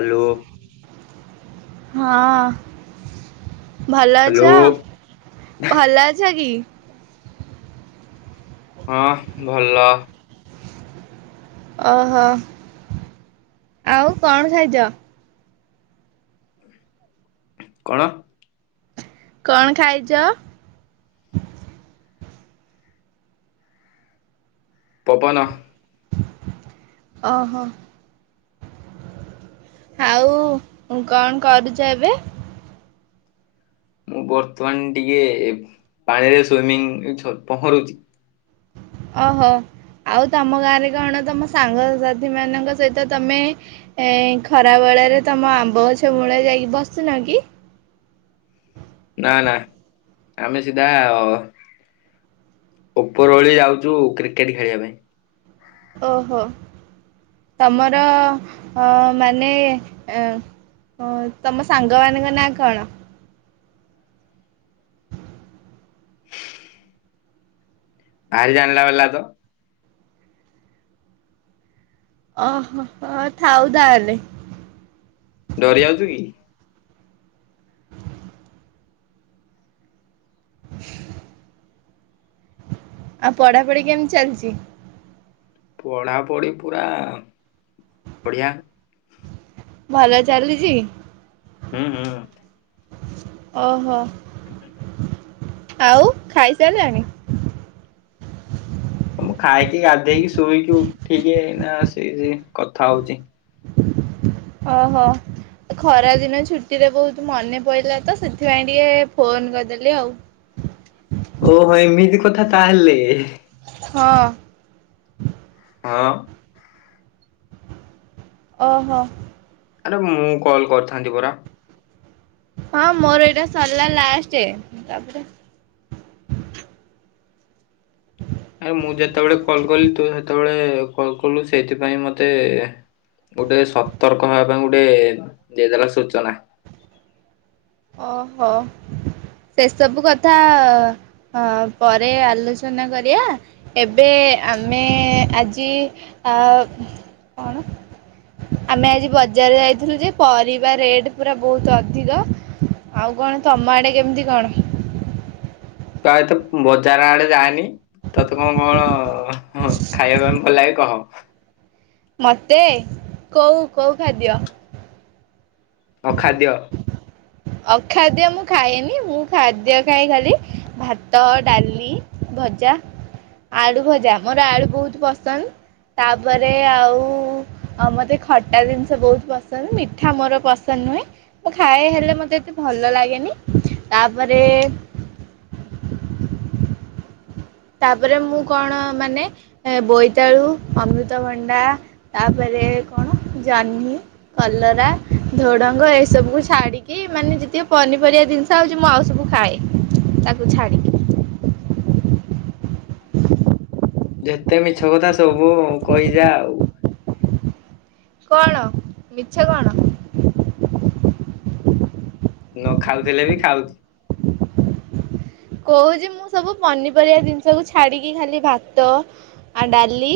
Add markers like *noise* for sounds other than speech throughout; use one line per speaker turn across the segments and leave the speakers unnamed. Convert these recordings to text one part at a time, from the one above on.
Hello.
ହଁ ଭଲ
hello
ଅଛ, ଭଲ ଅଛ କି?
ହଁ ଭଲ।
ଓହୋ ଆଉ କଣ ଖାଇଚ?
କଣ?
କଣ ଖାଇଚ?
ପବନ।
ଓହୋ। ଆଉ କଣ କରୁଚ ଏବେ?
ମୁଁ ବର୍ତ୍ତମାନ ଟିକେ ପାଣିରେ ସୁଇମିଂ ଛ ପହଁରୁଚି।
ଓହୋ ଆଉ ତମ ଗାଁରେ କଣ ତମ ସାଙ୍ଗସାଥି ମାନଙ୍କ ସହିତ ତମେ ଏଁ ଖରାବେେଳରେ ତମ ଆମ୍ବ ଗଛ ମୂଳେରେ ଯାଇକି ବସୁନ କି?
ନା ନା ଆମେ ସିଧା ଅ ଉପର ବୋଳି ଯାଉଚୁ କ୍ରିକେଟ ଖେଳିବା ପାଇଁ।
ଓହୋ ତମର ଅ ମାନେ ଏଁ ହଁ ତମ ସାଙ୍ଗମାନଙ୍କ ନାଁ କଣ?
ଭାରି ଜାଣିଲା ବାଲା ତ।
ଓହୋ ହୋ ଥାଉ ତାହେଲେ।
ଡରି ଯାଉଚୁ କି?
*inaudible* ଆଉ ପଢାପଢି କେମିତି ଚାଲିଚି?
ପଢାପଢି ପୁରା ବଢିଆ।
ଭଲ ଚାଲିଚି?
ହୁଁ- ହୁଁ
ଓହୋ।
*inaudible*
ଆଉ ଖାଇସାରିଲାଣି।
ମୁଁ ଖାଇକି ଗାଧେଇକି, ଶୋଇକି ଉଠିକି ଏଇନା କି କଥା ହଉଛି।
ଓହୋ। ଖରା ଦିନ ଛୁଟିରେ, ବହୁତ ମନେ ପଇଲା ତ ସେଥିପାଇଁ ଟିକେ ଫୋନ କରିଦେଲି ଆଉ।
ଏମିତି କଥା ତାହେଲେ।
ହଁ।
ହଁ -ହଁ
ଓହୋ।
ଆରେ ମୁଁ କଲ୍ କରିଥାନ୍ତି ପରା।
ହଁ ମୋର ଏଇଟା ସରିଲା ଲାଷ୍ଟ ତାପରେ,
ଆରେ ମୁଁ ଯେତେବେଳେ କଲ୍ କଲି ତୁ ସେତେବେଳେ କଲ କଲୁ ସେଇଥିପାଇଁ ମତେ ଗୋଟେ ସତର୍କ ହେବା ପାଇଁ ଗୋଟେ ଦେଇଦେଲା ସୂଚନା।
ଓହୋ ସେସବୁ କଥା ହଁ ପରେ ଆଲୋଚନା କରିବା। ଏବେ ଆମେ ଆଜି, କଣ? ଆମେ ଆଜି ବଜାର ଯାଇଥିଲୁ ଯେ, ପରିବା ରେଟ ପୁରା ବହୁତ ଅଧିକ। ଆଉ କଣ ତମ ଆଡେ କେମିତି କଣ?
ପ୍ରାଏତ ବଜାର ଆଡେ ଯାଏନି। ତତେ କଣ କଣ ଖାଇବା ପାଇଁ ଭଲ ଲାଗେ କହ?
ମତେ କୋଉ କୋଉ ଖାଦ୍ୟ।
ଅଖାଦ୍ୟ।
ଅଖାଦ୍ୟ ମୁଁ ଖାଏନି ମୁଁ ଖାଦ୍ୟ ଖଏ ଖାଲି ଭାତ, ଡାଲି ଭଜା ଆଳୁ ଭଜା ମୋର ଆଳୁ ବହୁତ ପସନ୍ଦ ତାପରେ, ଆଉ ମୋତେ ଖଟା ଜିନିଷ ବହୁତ ପସନ୍ଦ ମିଠା ମୋର ପସନ୍ଦ ନୁହେଁ, ମୁଁ ଖାଏ ହେଲେ ମତେ ଏତେ ଭଲ ଲାଗେନି ତାପରେ ତାପରେ ମୁଁ କଣ ମାନେ। ବୋଇତାଳୁ ଅମୃତଭଣ୍ଡା ତାପରେ କଣ ଜହ୍ନି କଲରା ଝୋ ଡଙ୍ଗ ଏସବୁ ଛାଡିକି ମାନେ ଯେତିକ ପନିପରିବା ଜିନିଷ ହଉଛି ମୁଁ ଆଉ ସବୁ ଖାଏ ତାକୁ ଛାଡକି।
ଯେତେ ମିଛ କଥା ସବୁ କହିଯା ଆଉ।
କଣ ମିଛ କଣ?
ନ ଖାଉଥିଲେ ବି ଖାଉଛି।
କହୁଛି ମୁଁ ସବୁ ପନିପରିବା ଜିନିଷକୁ ଛାଡିକି ଖାଲି ଭାତ ଆଉ ଡାଲି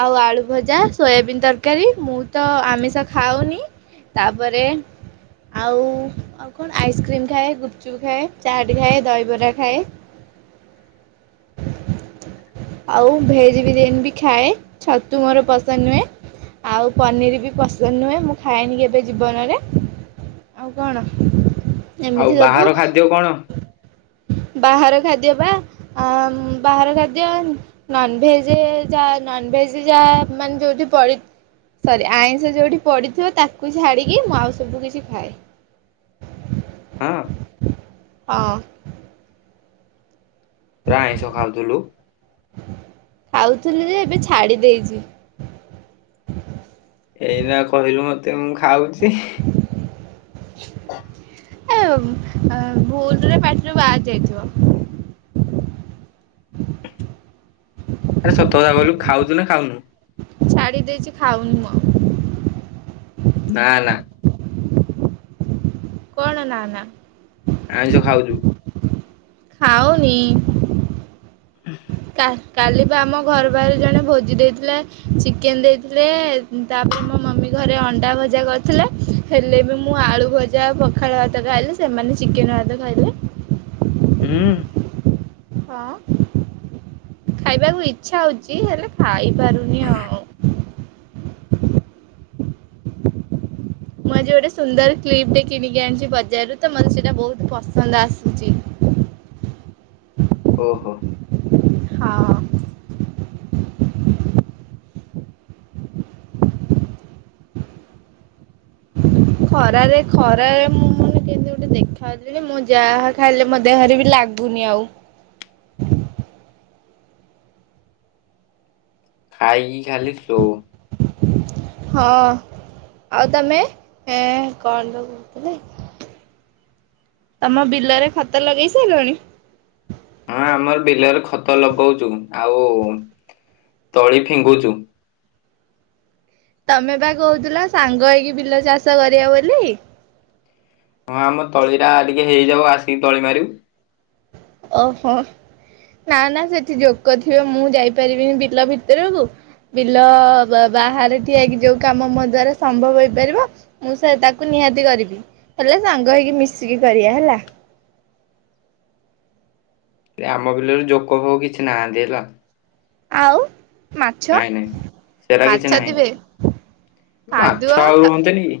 ଆଉ ଆଳୁ ଭଜା, ସୋୟାବିନ୍ ତରକାରୀ ମୁଁ ତ ଆମିଷ ଖାଉନି। ତାପରେ, ଆଉ ଆଉ କଣ ଆଇସ୍କ୍ରିମ ଖାଏ, ଗୁପଚୁପ ଖାଏ, ଚାଟ ଖାଏ, ଦହିବରା ଖାଏ ଆଉ ଭେଜ ବିରିୟାନୀ ବି ଖାଏ ଛତୁ ମୋର ପସନ୍ଦ ନୁହଁ। ଆଉ ପନିର ବି ପସନ୍ଦ ନୁହେଁ, ମୁଁ ଖାଏନି କେବେ ଜୀବନରେ ଆଉ କଣ
ଆଉ
ଏମିତି ସବୁ
ବାହାର ଖାଦ୍ୟ କଣ
ବାହାର ଖାଦ୍ୟ ବା ଆ ବାହାର ଖାଦ୍ୟ। ନନଭେଜ ଯାହା ନନଭେଜ ଯା ମାନେ ଯୋଉଠି ପଡି ସରି ଆଇଁଷ ଯୋଉଠି ପଡ଼ିଥିବ। ତାକୁ ଛାଡ଼ିକି ମୁଁ ଆଉ ସବୁ କିଛି ଖାଏ।
ହଁ।
ହଁ।
ପ୍ରାୟ ଆଇଁଷ ଖାଉଥିଲୁ।
ଖାଉଥିଲି ଯେ ଏବେ ଛାଡି ଦେଇଚି।
ଏଇନା କହିଲୁ ମତେ ମୁଁ ଖାଉଛି।
*inaudible* ଏ ଅ ଭୁଲରେ ପାଟିରୁ ବାହାରି ଯାଇଥିବ।
ଆରେ ସତ କଥା କଇଲୁ ଖାଉଛୁ ନା ଖାଉନୁ?
ଛାଡି ଦେଇଛି ଖାଉନି ମୁଁ ଆଉ।
ନାଁ ନା।
କଣ ନା ନା?
ଆଇଁଷ ଖାଉଛୁ।
ଖାଉନି।
ହୁଁ।
କା କାଲି ବା ଆମ ଘର ପାଖରେ ଜଣେ ଭୋଜି ଦେଇଥିଲେ। ଚିକେନ୍ ଦେଇଥିଲେ ତା ପରେ ମୋ ମମି ଘରେ ଅଣ୍ଡା ଭଜା କରିଥିଲେ। ହେଲେ ବି ମୁଁ ଆଳୁ ଭଜା ଆଉ ପଖାଳ ଭାତ ଖାଇଲି। ସେମାନେ ଚିକେନ୍ ଭାତ ଖାଇଲେ।
ହୁଁ।
ହଁ ଖାଇବାକୁ ଇଚ୍ଛା ହଉଛି ହେଲେ ଖାଇ ପାରୁନି ଆଉ। *inaudible* ମୁଁ ଆଜି ଗୋଟେ ସୁନ୍ଦର କ୍ଲିପ୍ ଟେ କିଣିକି ଆଣିଛି ବଜାରରୁ ତ ମତେ ସେଇଟା ବୋହୁତ ପସନ୍ଦ ଆସିଛି।
ଓହୋ।
ହଁ। ଖରାରେ ଖରାରେ ମୁଁ ମାନେ କେମିତି ଗୋଟେ ଦେଖାଯାଉଛି ଯେ। ମୁଁ ଯାହା ଖାଇଲେ ମୋ ଦେହରେ ବି ଲାଗୁ ନି ଆଉ।
ଖାଇକି ଖାଲି ଶୋଉ।
ହଁ ଆଉ ତମେଏ କଣ ତ କହୁଥିଲ। ତମ ବିଲରେ ଖତ ଲଗେଇ ସାଇଲଣି?
ହଁ ଆମର ବିଲ ରେ ଖତ ଲଗଉଛୁ ଆଉ ତଳି ଫିଙ୍ଗୁଛୁ।
ତମେ ବା କହୁଥିଲ ସାଙ୍ଗ ହେଇକି ବିଲ ଚାଷ କରିବା ବୋଲି।
ହଁ ଆମ ତଳି ଟା ଆଉ ଟିକେ ହେଇଯାଉ ଆସି ତଳି ମାରିବୁ।
ଓହୋ ନା ନା ସେଠି ଯୋକ ଥିବେ। ମୁଁ ଯାଇ ପାରିବିନି ବିଲ ଭିତରୁକୁ। ବିଲ ବାହାରେ ଠିଆ ହେଇ କି ଯୋଉ କାମ ମୋ ଦ୍ଵାରା ସମ୍ଭବ ହେଇପାରିବ। ମୁଁ ସେ ତାକୁ ନିହାତି କରିବି। ହେଲେ ସାଙ୍ଗ ହେଇକି ମିଶିକି କରିବା ହେଲା।
ଏ ଆମ ବିଲରେ ଯୋକ ଫୋକ କିଛି ନାହାନ୍ତି ହେଲା।
ଆଉ ମାଛ
ନାଇଁ ନାଇଁ ସେରା କିଛି
ମାଛ
ନାହିଁ
ଥିବେ।
ମାଛ
କାଦୁଅ
ଆଉ
କା
ରୁହନ୍ତିନି କି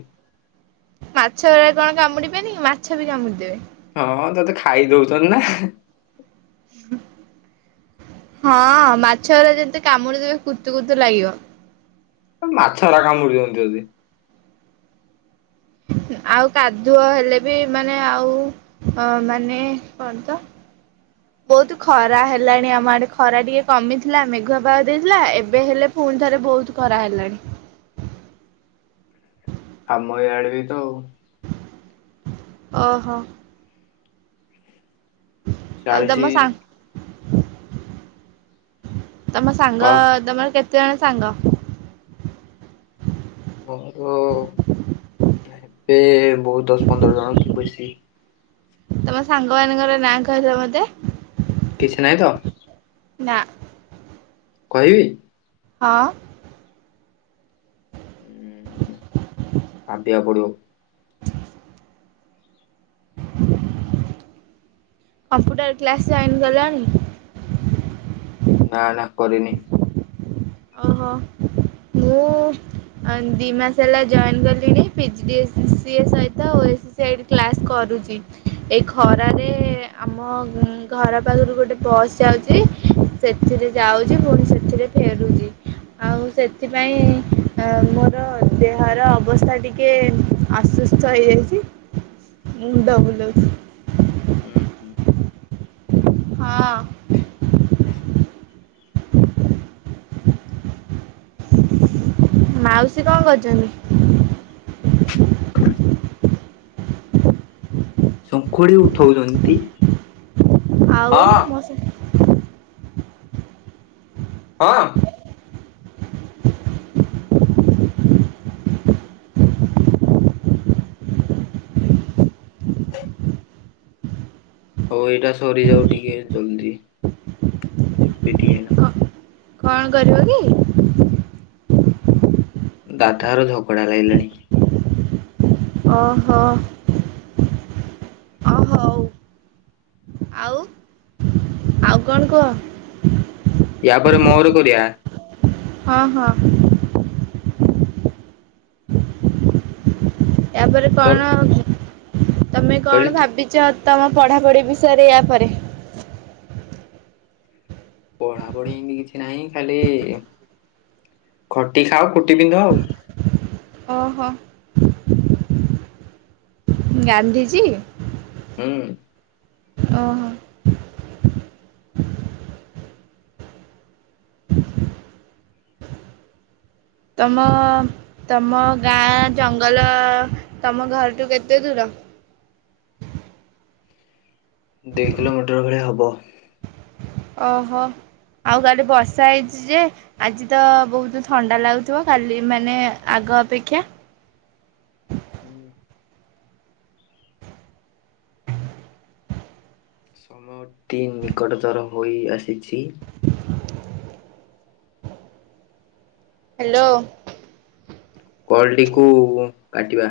ମାଛ ଗୁରା କଣ କାମୁଡି ବେନି ମାଛ ବି କାମୁଡି ଦେବେ।
ହଁ ତତେ ଖାଇ ଦଉଛନ୍ତି ନା।
ହଁ ମାଛ ଗୁରା ଯେମିତି କାମୁଡି ଦେବେ କୁତୁ କୁତୁ ଲାଗିବ।
ମାଛ ଗୁରା କାମୁଡି ଦଉଛନ୍ତି।
ଆଉ କାଦୁଅ ହେଲେ ବି ମାନେ ଆଉ ହଁ ମାନେ କଣ ତ ବହୁତ ଖରା ହେଲାଣି ଆମ ଆଡ଼େ ଖରା ଟିକେ କମିଥିଲା ମେଘୁଆ ପାଗ ଦେଇଥିଲା ଏବେ ହେଲେ ପୁଣି ଥରେ ବହୁତ ଖରା ହେଲାଣି।
ଆମ ଇଆଡ଼େ ବି ତ ଆଉ।
ଓହୋ ଆଉ
ଚାଳିଶି
ତମ ସାଙ୍ଗ ତମ ସାଙ୍ଗ
କଣ
ତମର କେତେ ଜଣ ସାଙ୍ଗ?
ମୋର ହେବେ ବହୁ ଦଶ ପନ୍ଦର ଜଣ କି ବେଶୀ।
ତମ ସାଙ୍ଗ ମାନଙ୍କର ନାଁ କହିିଲ ମତେ।
କିଛି ନାହିଁ ତ?
ନାଁ
କହିବି।
ହଁ
ଭାବିବାକୁ ପଡ଼ିବ।
କମ୍ପ୍ୟୁଟର୍ କ୍ଲାସ୍ ଜଏନ୍ କଲଣି।
ନାଁ ନାଁ କରିନି।
ଅହୋ ମୁଁ ଦି ମାସ ହେଲା ଜଏନ୍ କଲେଣି ପିଜିଡିଏସ୍ ଓସିସିଆଇ କ୍ଲାସ୍ କରୁଛି। ଏ ଖରା ରେ ଆମ ଘର ପାଖରୁ ଗୋଟେ ବସ୍ ଯାଉଛି। ସେଥିରେ ଯାଉଛି ପୁଣି ସେଥିରେ ଫେରୁଛି ଆଉ ସେଥିପାଇଁ ମୋର ଦେହର ଅବସ୍ଥା ଟିକେ ଆସୁସ୍ଥ ହେଇଯାଇଛି ମୁଁଣ୍ଡ ବୁଲଉଛି।
ଉୁଁ ହୁଁ
ହଁ ମାଉସୀ କଣ କରୁଛନ୍ତି?
ଶଙ୍ଖୁଡ଼ି ଉଠଉଛନ୍ତି।
ଆଉ
ହଁ
ମୋ
ହଁ ହଉ ଏଇଟା ସରିଯାଉ ଟିକେ ଜଲଦି ଯିବି ଟିକେ ନା
କଣ କରିବ କି?
ଦାଦାର ଝଗଡ଼ା ଲାଗିଲାଣି।
ଓହୋ ଅ ହୋଉ। ଆଉ ଆଉ କଣ କୁହ?
ଇଆ ପରେ ମୋର କରିବା।
ହଁ ହଁ ତାପରେ
ତୋର
କଣ ତମେ
କହିଲି
କଣ
ତୁ
ଭାବିଚ? ତମ ପଢ଼ାପଢ଼ି ବିଷୟରେ ୟାପରେ।
ପଢ଼ା ପଢ଼ି ଏମତି କିଛି ନାହିଁ ଖାଲି ଖଟି ଖାଅ ଖୁଟି ପିନ୍ଧ ଆଉ।
ଓହୋ ଗାନ୍ଧୀଜୀ
ହୁଁ
ଓହୋ ତମ ତମ ଗାଁ ଜଙ୍ଗଲ ତମ ଘରଠୁ କେତେ ଦୂର?
ଦୁଇ କିଲୋମିଟର ଭଲିଆ ହବ।
ଓହୋ ଆଉ କାଲି ବର୍ଷା ହେଇଛି ଯେ ଆଜି ତ ବହୁତ ଥଣ୍ଡା ଲାଗୁଥିବ କାଲି ମାନେ ଆଗ ଅପେକ୍ଷା?
ହୁଁ ସମୟଟି ନିକଟତର ହୋଇ ଆସିଛି।
ହ୍ୟାଲୋ।
କଲଟିକୁ କାଟିବା।